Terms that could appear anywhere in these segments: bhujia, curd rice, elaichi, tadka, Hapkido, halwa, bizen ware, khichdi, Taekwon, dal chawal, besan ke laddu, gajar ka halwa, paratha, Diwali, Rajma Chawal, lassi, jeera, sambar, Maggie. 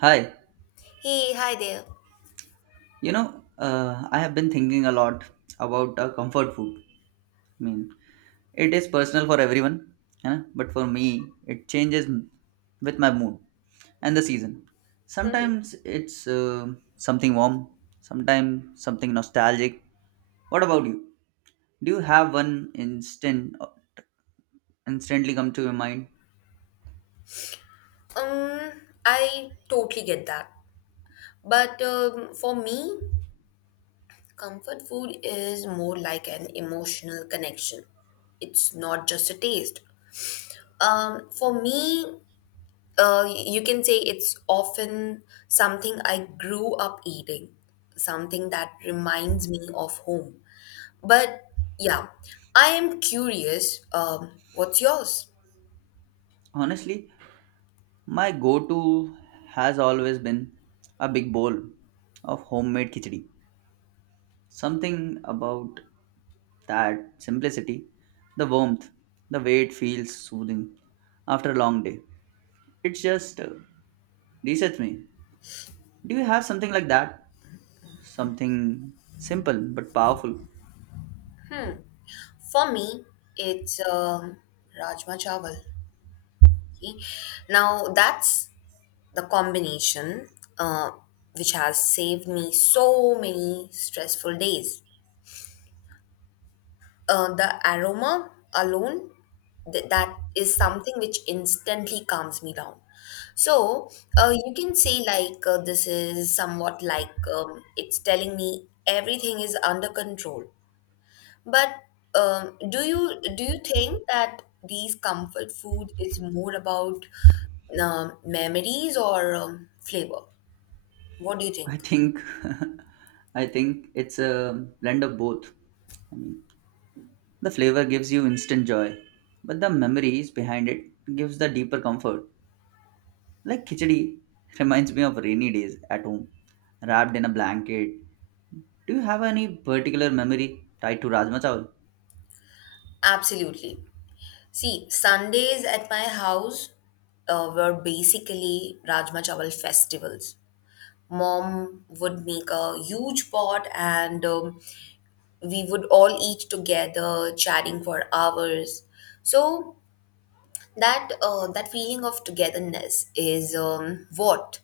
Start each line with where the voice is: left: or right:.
right: Hi,
left: Hey, hi there.
right: I have been thinking a lot about comfort food. I mean, it is personal for everyone, huh? But for me, with my mood and the season.
left: Mhm.
right: Sometimes it's something warm, sometimes something nostalgic. What about you? Do you have one instant instantly come to your mind?
left: Um, I totally get that. But for me, comfort food is more like an emotional connection. It's not just a taste. For me, you can say it's often something I grew up eating, something that reminds me of home. But yeah, I am curious, what's yours?
right: Honestly, my go-to has always been a big bowl of homemade khichdi. Something about that simplicity, the warmth, the way it feels soothing after a long day. Its just resets me. Do you have something like that? Something simple but powerful.
left: For me, it's Rajma Chawal. Okay. Now that's the combination uh, which has saved me so many stressful days. The aroma alone, that is something which instantly calms me down. So you can say like this is somewhat like it's telling me everything is under control. But do you think that these comfort food is more about memories or flavor? What do you
right: I
left: think?
right: think I think it's a blend of both. I mean, the flavor gives you instant joy, but the memories behind it gives the deeper comfort. Like khichdi reminds me of rainy days at home, wrapped in a blanket. Do you have any particular memory tied to Rajma Chawal?
left: Absolutely. See, Sundays at my house were basically Rajma Chawal festivals. Mom would make a huge pot and we would all eat together, chatting for hours. So that feeling of togetherness is what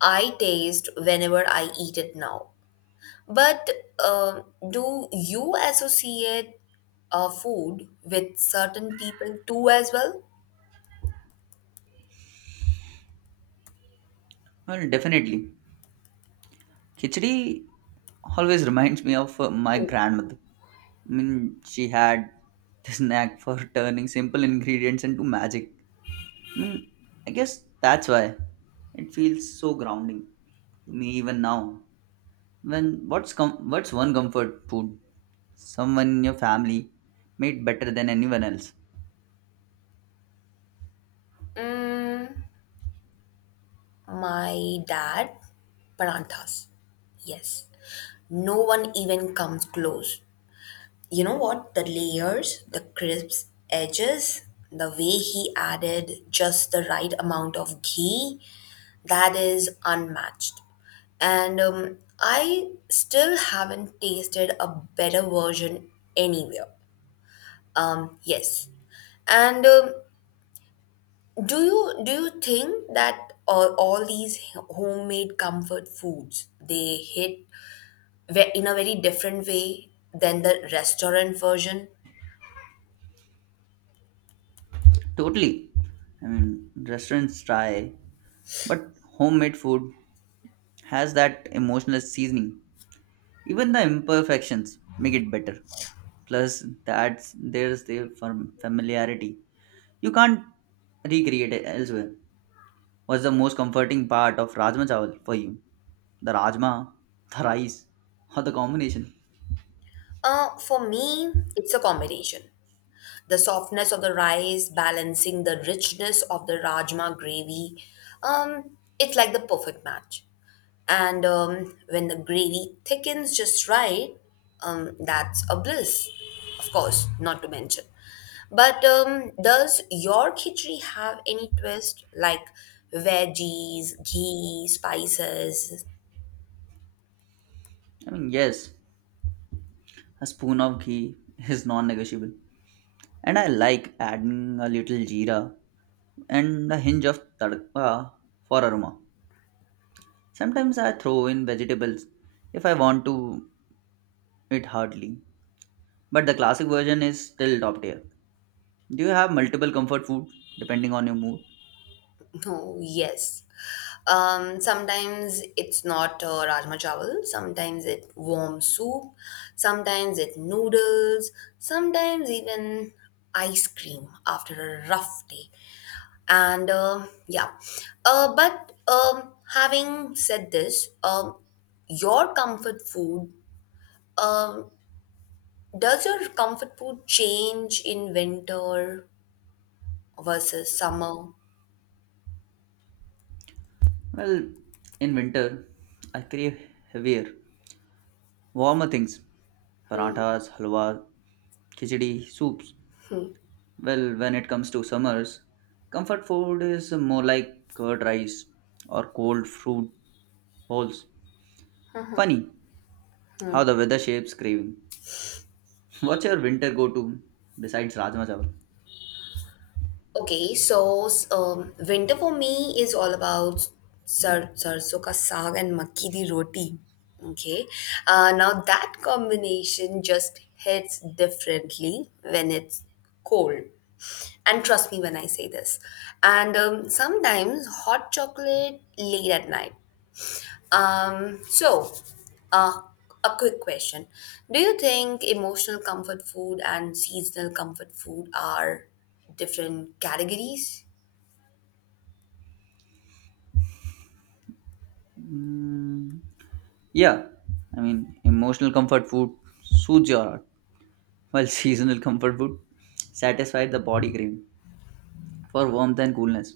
left: I taste whenever I eat it now. But um, do you associate food with certain people too as well?
right: Well, definitely. Khichdi always reminds me of my grandmother. I mean, she had this knack for turning simple ingredients into magic. I mean, I guess that's why it feels so grounding to me even now. What's one comfort food someone in your family made better than anyone else?
left: My dad, paranthas. Yes. No one even comes close. You know what? The layers, the crisp edges, the way he added just the right amount of ghee, that is unmatched. And I still haven't tasted a better version anywhere. Yes. And do you think that all these homemade comfort foods they hit in a very different way than the restaurant version?
right: Totally. I mean, restaurants try, but homemade food has that emotional seasoning. Even the imperfections make it better, plus that's there's the familiarity, you can't recreate it elsewhere. What's the most comforting part of rajma chawal for you, the rajma, the rice, or the combination?
left: For me, it's a combination. The softness of the rice balancing the richness of the rajma gravy. Um, it's like the perfect match. And when the gravy thickens just right, that's a bliss, of course, not to mention. But does your khichdi have any twist like veggies, ghee, spices?
right: I mean yes, a spoon of ghee is non-negotiable, and I like adding a little jeera and a hinge of tadka for aroma. Sometimes I throw in vegetables if I want to eat hardly, but the classic version is still top tier. Do you have multiple comfort food depending on your mood?
left: No, yes. Sometimes it's not rajma chawal, sometimes it warm soup, sometimes it noodles, sometimes even ice cream after a rough day. And yeah, but having said this, your comfort food, um, does your comfort food change in winter versus summer?
right: Well, in winter, I crave heavier, warmer things, parathas, halwa, khichdi, soups. Well, when it comes to summers, comfort food is more like curd rice or cold fruit bowls. Funny how the weather shapes craving. What's your winter go to besides Rajma Chawal?
left: Okay, so winter for me is all about sarson ka saag and makki di roti. Okay, now that combination just hits differently when it's cold. And trust me when I say this. And sometimes hot chocolate late at night. So, uh, a quick question. Do you think emotional comfort food and seasonal comfort food are different categories?
right: Mm, yeah, I mean, emotional comfort food soothes your heart, while seasonal comfort food satisfies the body craving for warmth and coolness.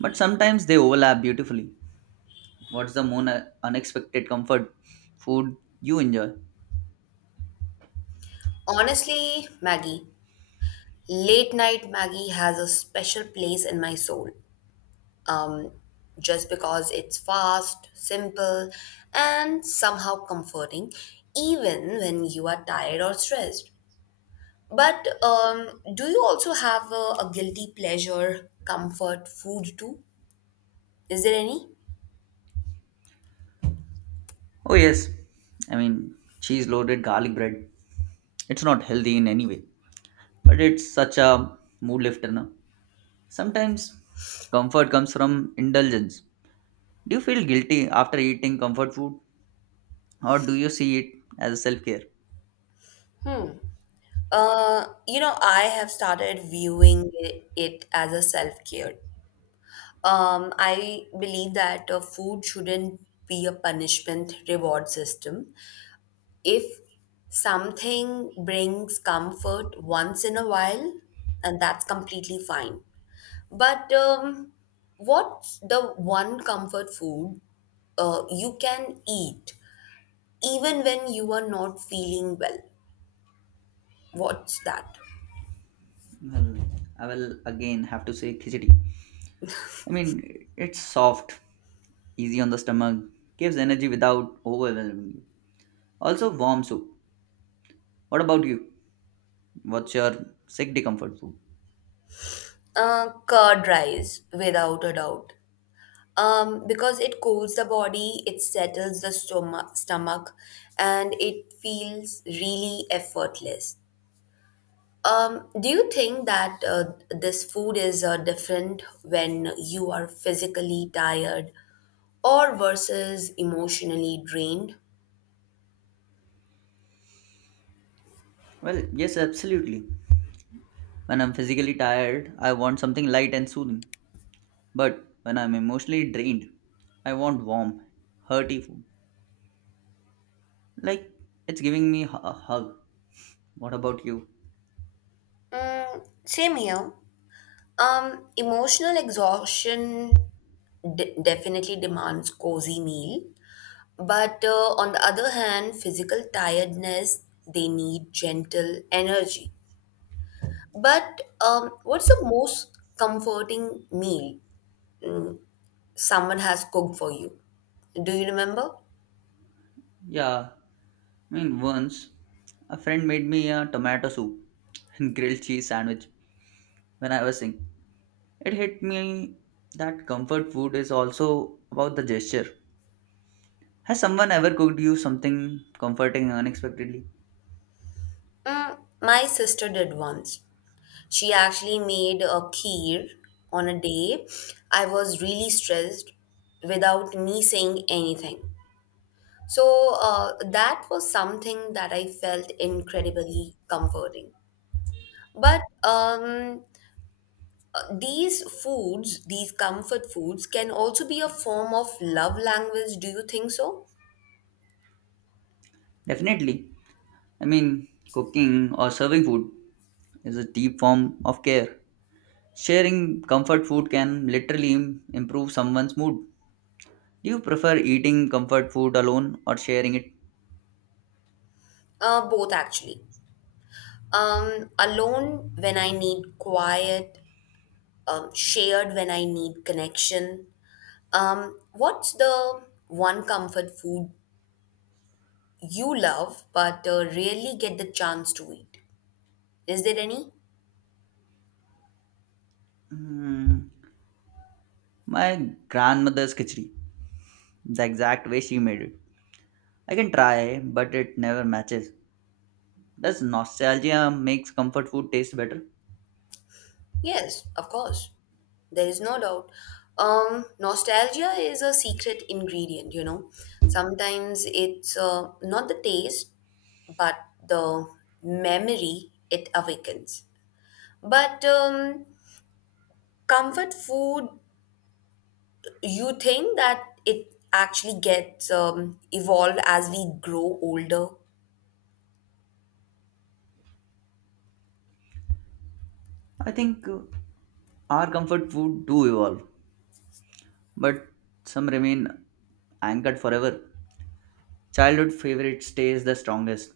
right: But sometimes they overlap beautifully. What's the more unexpected comfort food you enjoy?
left: Honestly, Maggie, late night Maggie has a special place in my soul. Um, just because it's fast, simple, and somehow comforting, even when you are tired or stressed. But do you also have a guilty pleasure comfort food too? Is there any?
right: Oh, yes, I mean, cheese loaded garlic bread. It's not healthy in any way, but it's such a mood lifter. Na? Sometimes comfort comes from indulgence. Do you feel guilty after eating comfort food, or do you see it as self care?
left: You know, I have started viewing it as a self-care. I believe that food shouldn't be a punishment reward system. If something brings comfort once in a while, and that's completely fine. But what's the one comfort food you can eat even when you are not feeling well? What's that?
right: Well, I will again have to say khichdi. I mean, it's soft, easy on the stomach, gives energy without overwhelming you. Also, warm soup. What about you? What's your sick comfort food?
left: Curd rice, without a doubt. Because it cools the body, it settles the stomach, and it feels really effortless. Do you think that this food is different when you are physically tired or versus emotionally drained?
right: Well, yes, absolutely. When I'm physically tired, I want something light and soothing. But when I'm emotionally drained, I want warm, hearty food. Like, it's giving me a hug. What about you?
left: Mm, same here. Emotional exhaustion definitely demands cozy meal, but on the other hand, physical tiredness, they need gentle energy. But what's the most comforting meal mm, someone has cooked for you? Do you remember?
right: Yeah, I mean, once a friend made me a tomato soup and grilled cheese sandwich when I was young. It hit me that comfort food is also about the gesture. Has someone ever cooked you something comforting unexpectedly?
left: Mm, my sister did once. She actually made a kheer on a day I was really stressed without me saying anything. So that was something that I felt incredibly comforting. But these foods, these comfort foods, can also be a form of love language. Do you think so?
right: Definitely. I mean, cooking or serving food is a deep form of care. Sharing comfort food can literally improve someone's mood. Do you prefer eating comfort food alone or sharing it?
left: Both actually. Alone when I need quiet, shared when I need connection. What's the one comfort food you love but rarely get the chance to eat? Is there any?
right: Hmm, my grandmother's khichdi, the exact way she made it. I can try, but it never matches. Does nostalgia makes comfort food taste better?
left: Yes, of course. There is no doubt. Nostalgia is a secret ingredient, you know. Sometimes it's not the taste, but the memory it awakens. But comfort food, you think that it actually gets evolved as we grow older?
right: I think our comfort food do evolve, but some remain anchored forever. Childhood favorite stays the strongest,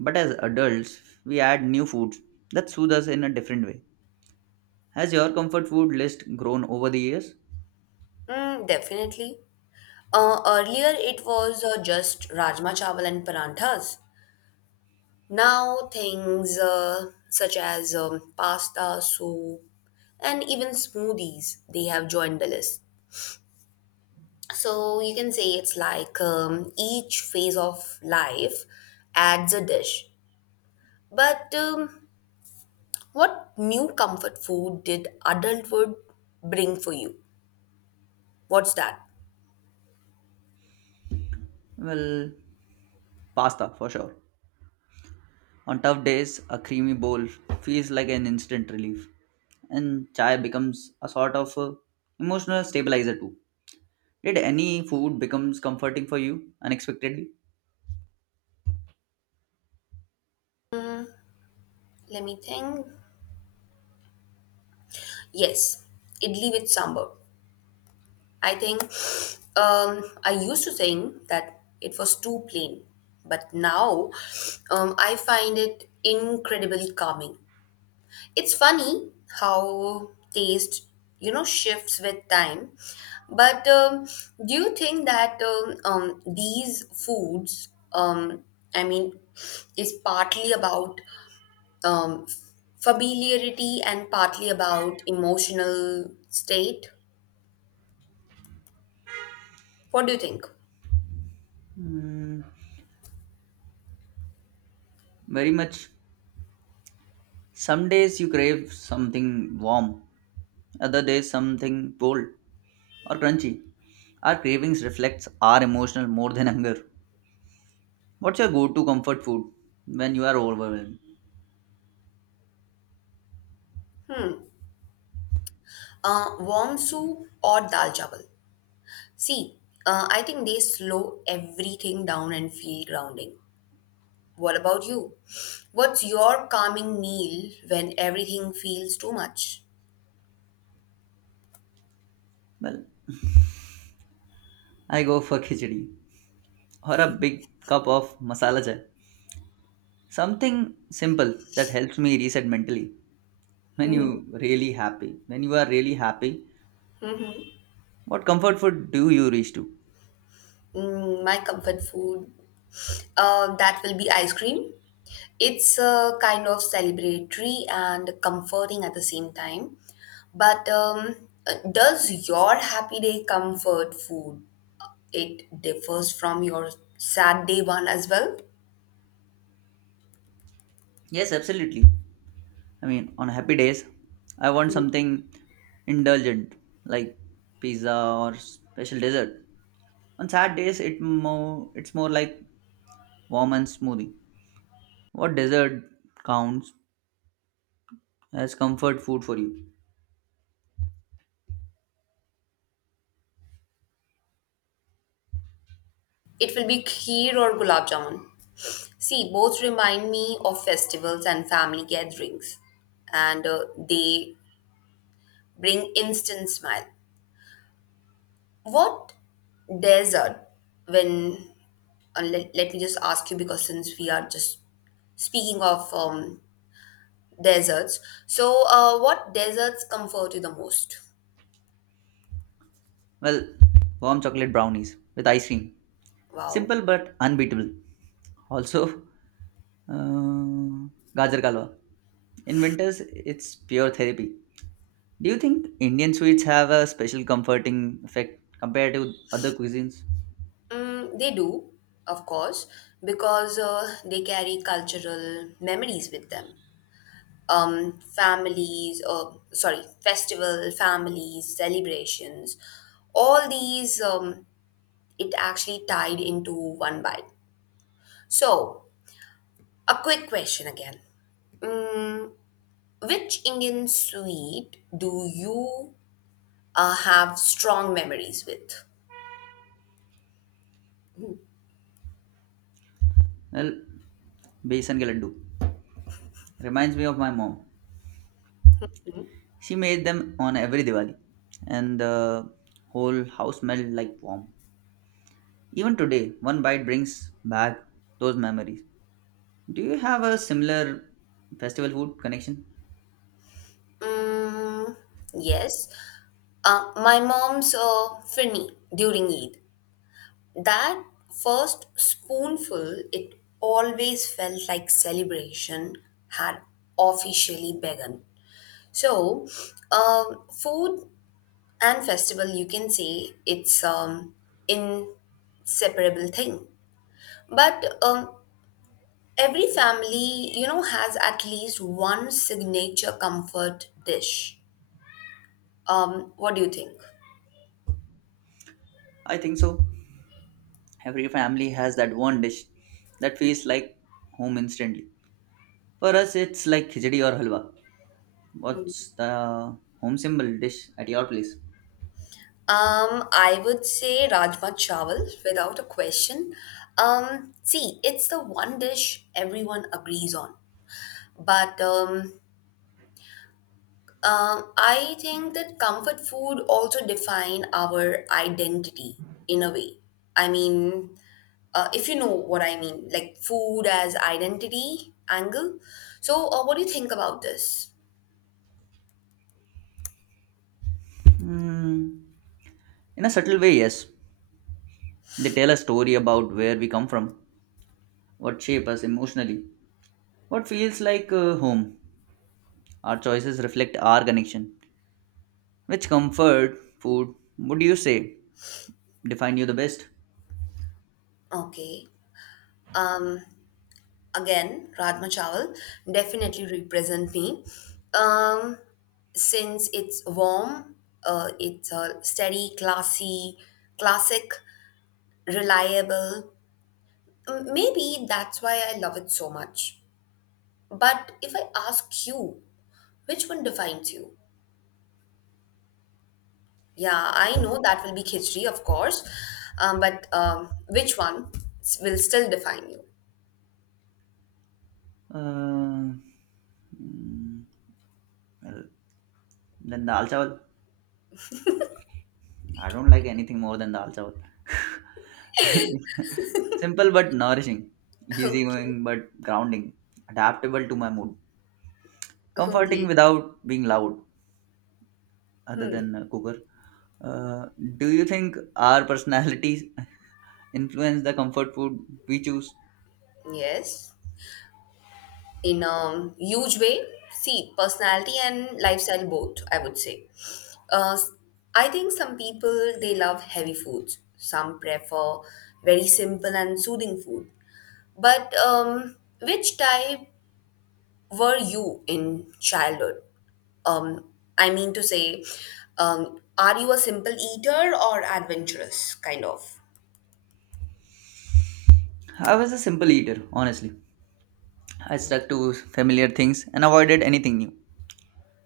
right: but as adults, we add new foods that soothe us in a different way. Has your comfort food list grown over the years?
left: Mm, definitely. Earlier, it was just rajma chawal and paranthas. Now, things such as pasta, soup, and even smoothies, they have joined the list. So you can say it's like each phase of life adds a dish. But what new comfort food did adulthood bring for you? What's that?
right: Well, pasta for sure. On tough days, a creamy bowl feels like an instant relief, and chai becomes a sort of emotional stabilizer too. Did any food becomes comforting for you unexpectedly?
left: Let me think. Yes, idli with sambar. I think I used to think that it was too plain, but now I find it incredibly calming. It's funny how taste, you know, shifts with time. But do you think that these foods, I mean, is partly about um, familiarity and partly about emotional state? What do you think?
right: Hmm, very much. Some days you crave something warm, other days something cold or crunchy. Our cravings reflects our emotional more than hunger. What's your go-to comfort food when you are overwhelmed?
left: Hmm. Warm soup or dal chawal. See, I think they slow everything down and feel grounding. What about you? What's your calming meal when everything feels too much?
right: Well, I go for khichdi or a big cup of masala chai. Something simple that helps me reset mentally. When you are really happy,
left: Mhm.
right: what comfort food do you reach to?
left: Mm, my comfort food, that will be ice cream. It's kind of celebratory and comforting at the same time. But does your happy day comfort food it differs from your Saturday one as well.
right: Yes, absolutely. I mean, on happy days, I want something indulgent like pizza or special dessert. On sad days, it's more like warm and smoothie. What dessert counts as comfort food for you?
left: It will be kheer or gulab jamun. See, both remind me of festivals and family gatherings, and they bring instant smile. What desert? When let me just ask you because since we are just speaking of deserts, so what deserts comfort you the most?
right: Well, warm chocolate brownies with ice cream.
left: Wow.
right: Simple but unbeatable. Also, Uh, gajar ka halwa. In winters, it's pure therapy. Do you think Indian sweets have a special comforting effect compared to other cuisines?
left: Mm, they do, of course, because they carry cultural memories with them. Families, or sorry, festival, families, celebrations, all these it actually tied into one bite. So, a quick question again: Which Indian sweet do you have strong memories with?
right: Well, besan ke laddu reminds me of my mom. She made them on every Diwali, and the whole house smelled like warm. Even today, one bite brings back those memories. Do you have a similar festival food connection?
left: Mm, yes, my mom's firni during Eid. That first spoonful, it always felt like celebration had officially begun. So, food and festival, you can say it's inseparable thing. But every family, you know, has at least one signature comfort dish. What do you think?
right: I think so. Every family has that one dish that feels like home instantly. For us, it's like khichdi or halwa. What's the home symbol dish at your place?
left: I would say Rajma Chawal without a question. See, it's the one dish everyone agrees on. But I think that comfort food also define our identity in a way. I mean, if you know what I mean, like food as identity angle. So, what do you think about this?
right: Hmm. In a subtle way, yes. They tell a story about where we come from, what shape us emotionally, what feels like home. Our choices reflect our connection. Which comfort food would you say define you the best?
left: Okay. Um. Again, Rajma Chawal definitely represent me. Um, since it's warm, it's a steady, classy, classic, reliable. Maybe that's why I love it so much. But if I ask you, which one defines you? Yeah, I know that will be khichdi, of course, but which one will still define you?
right: Uh, mm, well, then dal chawal. I don't like anything more than dal chawal. Simple but nourishing,
left: Okay.
right: easygoing but grounding, adaptable to my mood, comforting
left: Okay.
right: without being loud, other than a cooker. Uh, do you think our personalities influence the comfort food we choose?
left: Yes, in a huge way. See, personality and lifestyle both, I would say. Uh, I think some people they love heavy foods. Some prefer very simple and soothing food. But which type were you in childhood? Um, I mean to say, are you a simple eater or adventurous kind of?
right: I was a simple eater, honestly. I stuck
left: Okay.
right: to familiar things and avoided anything new.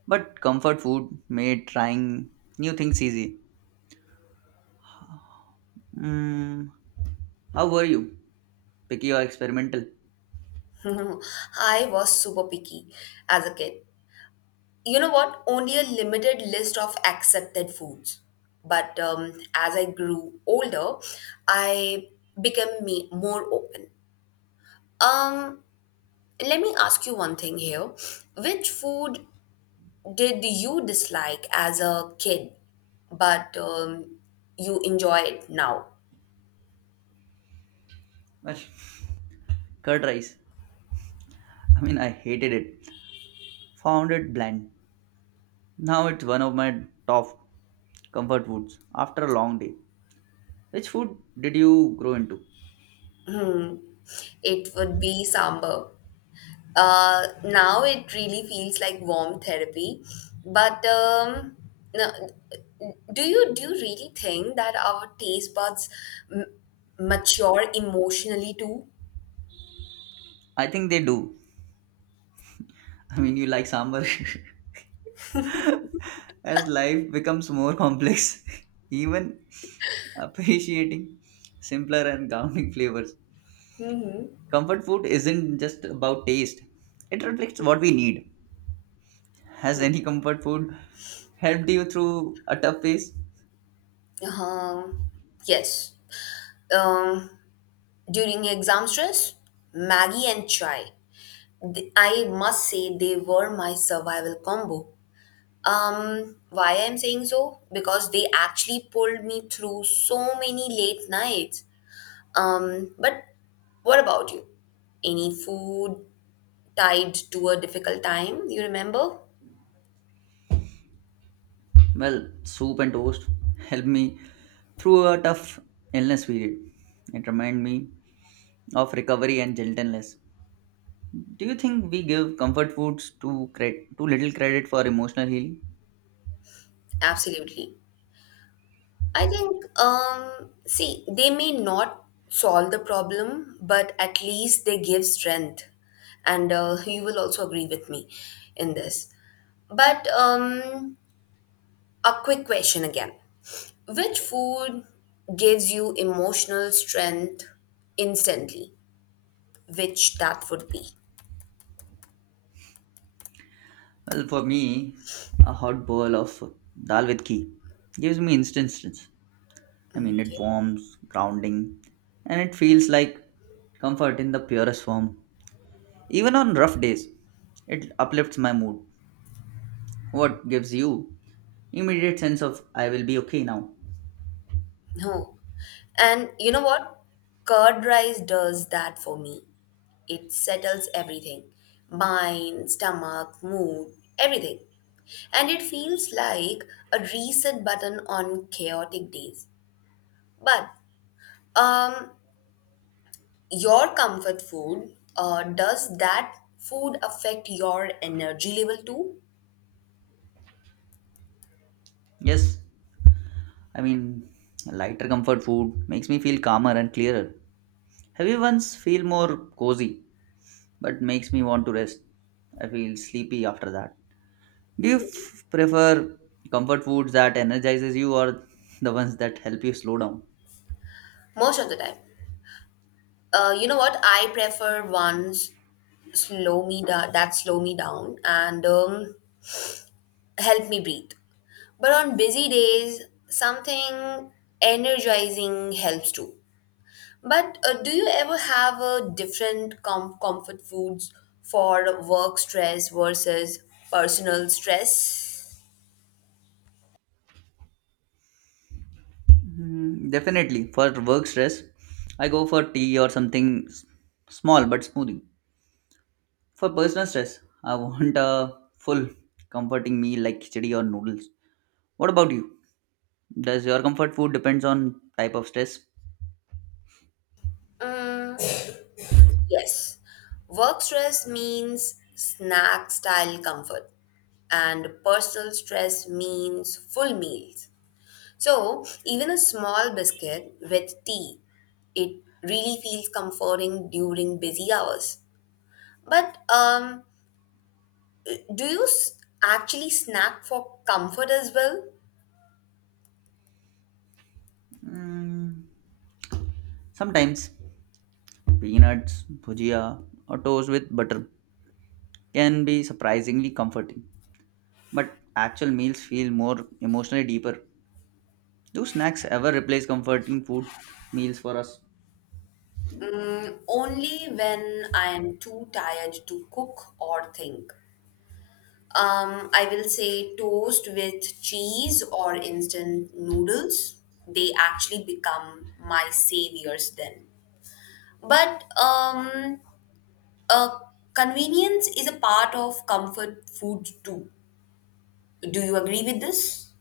right: But comfort food made trying new things easy. Mm, how were you? Picky or experimental?
left: I was super picky as a kid. You know what, only a limited list of accepted foods, but as I grew older I became me more open. Um, let me ask you one thing here, which food did you dislike as a kid but you enjoy it now?
right: Well, curd rice. I mean, I hated it. Found it bland. Now it's one of my top comfort foods after a long day. Which food did you grow into?
left: Hmm, it would be sambar. Now it really feels like warm therapy. But no, do you really think that our taste buds m- mature emotionally too?
right: I think they do. I mean, you like sambar. As life becomes more complex, even appreciating simpler and grounding flavors.
left: Mm-hmm.
right: Comfort food isn't just about taste, it reflects what we need. Has any comfort food helped you through a tough phase?
left: Uh, yes. Um, during exam stress, Maggie and chai. I must say they were my survival combo. Why I'm saying so? Because they actually pulled me through so many late nights. But what about you? Any food tied to a difficult time you remember?
right: Well, Soup and Toast helped me through a tough illness period. It reminded me of recovery and gentleness. Do you think we give comfort foods too, too little credit for emotional healing?
left: Absolutely. I think, see, they may not solve the problem, but at least they give strength. And you will also agree with me in this. But a quick question again. Which food gives you emotional strength instantly? Which that would be?
right: Well, for me, a hot bowl of dal with ghee gives me instant strength. I mean, it
left: Okay.
right: warms, grounding, and it feels like comfort in the purest form. Even on rough days, it uplifts my mood. What gives you immediate sense of I will be okay now?
left: No. And you know what? Curd rice does that for me. It settles everything — mind, stomach, mood, everything. And it feels like a reset button on chaotic days. But um, your comfort food, does that food affect your energy level too?
right: Yes, I mean lighter comfort food makes me feel calmer and clearer. Heavy ones feel more cozy but makes me want to rest. I feel sleepy after that. Do you prefer comfort foods that energizes you or the ones that help you slow down?
left: Most of the time. You know what? I prefer ones slow me down that slow me down and help me breathe. But on busy days, something energizing helps too. But do you ever have a different comfort foods for work stress versus personal stress?
right: Hmm, definitely. For work stress, I go for tea or something small but smoothing. For personal stress, I want a full comforting meal like khichdi or noodles. What about you? Does your comfort food depends on type of stress?
left: Yes. Work stress means snack style comfort, and personal stress means full meals. So, even a small biscuit with tea, it really feels comforting during busy hours. But do you actually snack for comfort as well?
right: Mm, sometimes peanuts, bhujia, or toast with butter can be surprisingly comforting, but actual meals feel more emotionally deeper. Do snacks ever replace comforting food meals for us?
left: Only when I am too tired to cook or think. I will say toast with cheese or instant noodles. They actually become my saviors then. But uh, convenience is a part of comfort food too. Do you agree with this?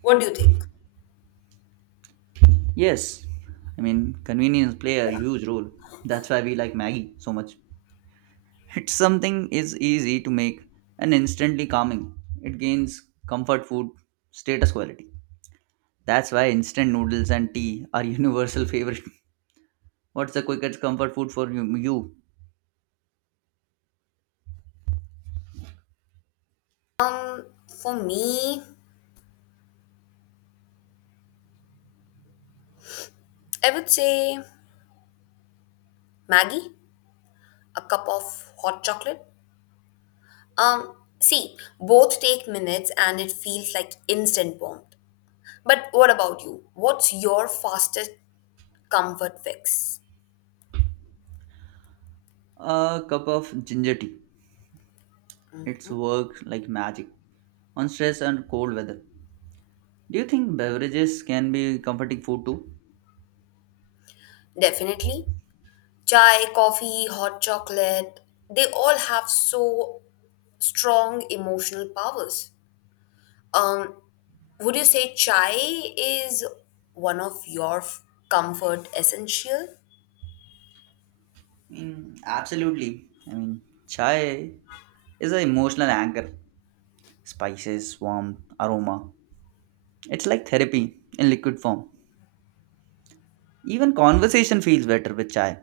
left: What do you think?
right: Yes, I mean convenience play a huge role. That's why we like Maggie so much. It's something is easy to make and instantly calming. It gains comfort food status quality. That's why instant noodles and tea are universal favorite. What's the quickest comfort food for you?
left: For me, I would say Maggie, a cup of hot chocolate. Um, see, both take minutes and it feels like instant warmth. But what about you? What's your fastest comfort fix?
right: A cup of ginger tea. It's work like magic on stress and cold weather. Do you think beverages can be comforting food too?
left: Definitely. Chai, coffee, hot chocolate, they all have so strong emotional powers. Um, would you say chai is one of your comfort essential?
right: I mean, absolutely. I mean, chai is an emotional anchor. Spices, warmth, aroma. It's like therapy in liquid form. Even conversation feels better with chai.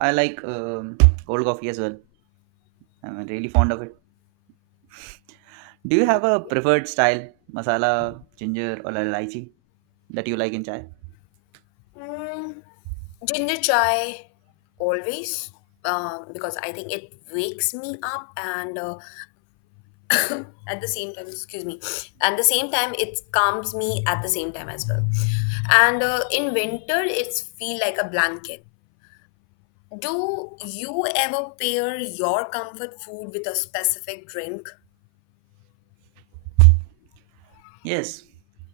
right: I like cold coffee as well. I'm really fond of it. Do you have
left: Mm.
right: a preferred style, masala, ginger, or elaichi that you like in chai?
left: Mm, ginger chai, always, because I think it wakes me up and at the same time, excuse me, at the same time, it calms me at the same time as well. And in winter, it's feel like a blanket. Do you ever pair your comfort food with a specific drink?
right: Yes.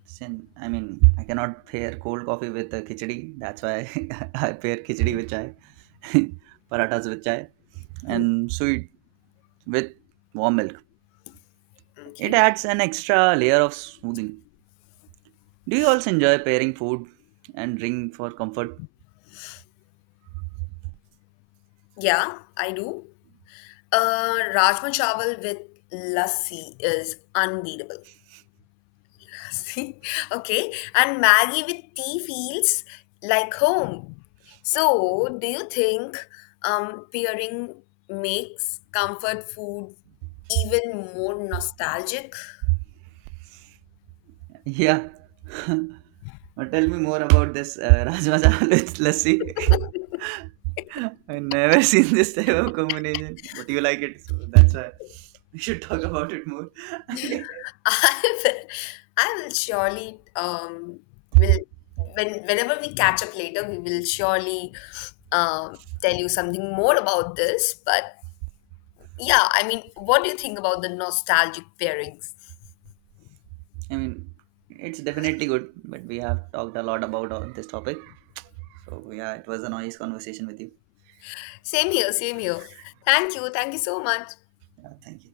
right: Sin, I mean, I cannot pair cold coffee with khichdi. That's why I pair khichdi with chai, parathas with chai,
left: Mhm.
right: and sweet with warm milk. It
left: Okay.
right: adds an extra layer of smoothing. Do you also enjoy pairing food and drink for comfort?
left: Yeah, I do. Rajma chawal with lassi is unbeatable. See? Okay. And Maggie with tea feels like home. So, do you think pairing makes comfort food even more nostalgic?
right: Yeah, now tell me more about this Rajma Chawal with lassi. I never seen this type of combination, but you like it, so that's why we should talk about it more. I
left: I will, I will surely will when whenever we catch up later, we will surely tell you something more about this. But yeah, I mean, what do you think about the nostalgic pairings?
right: mean, it's definitely good, but we have talked a lot about all this topic. So yeah, it was a nice conversation with you.
left: Same here, same here. Thank you so much.
right: Yeah, thank you.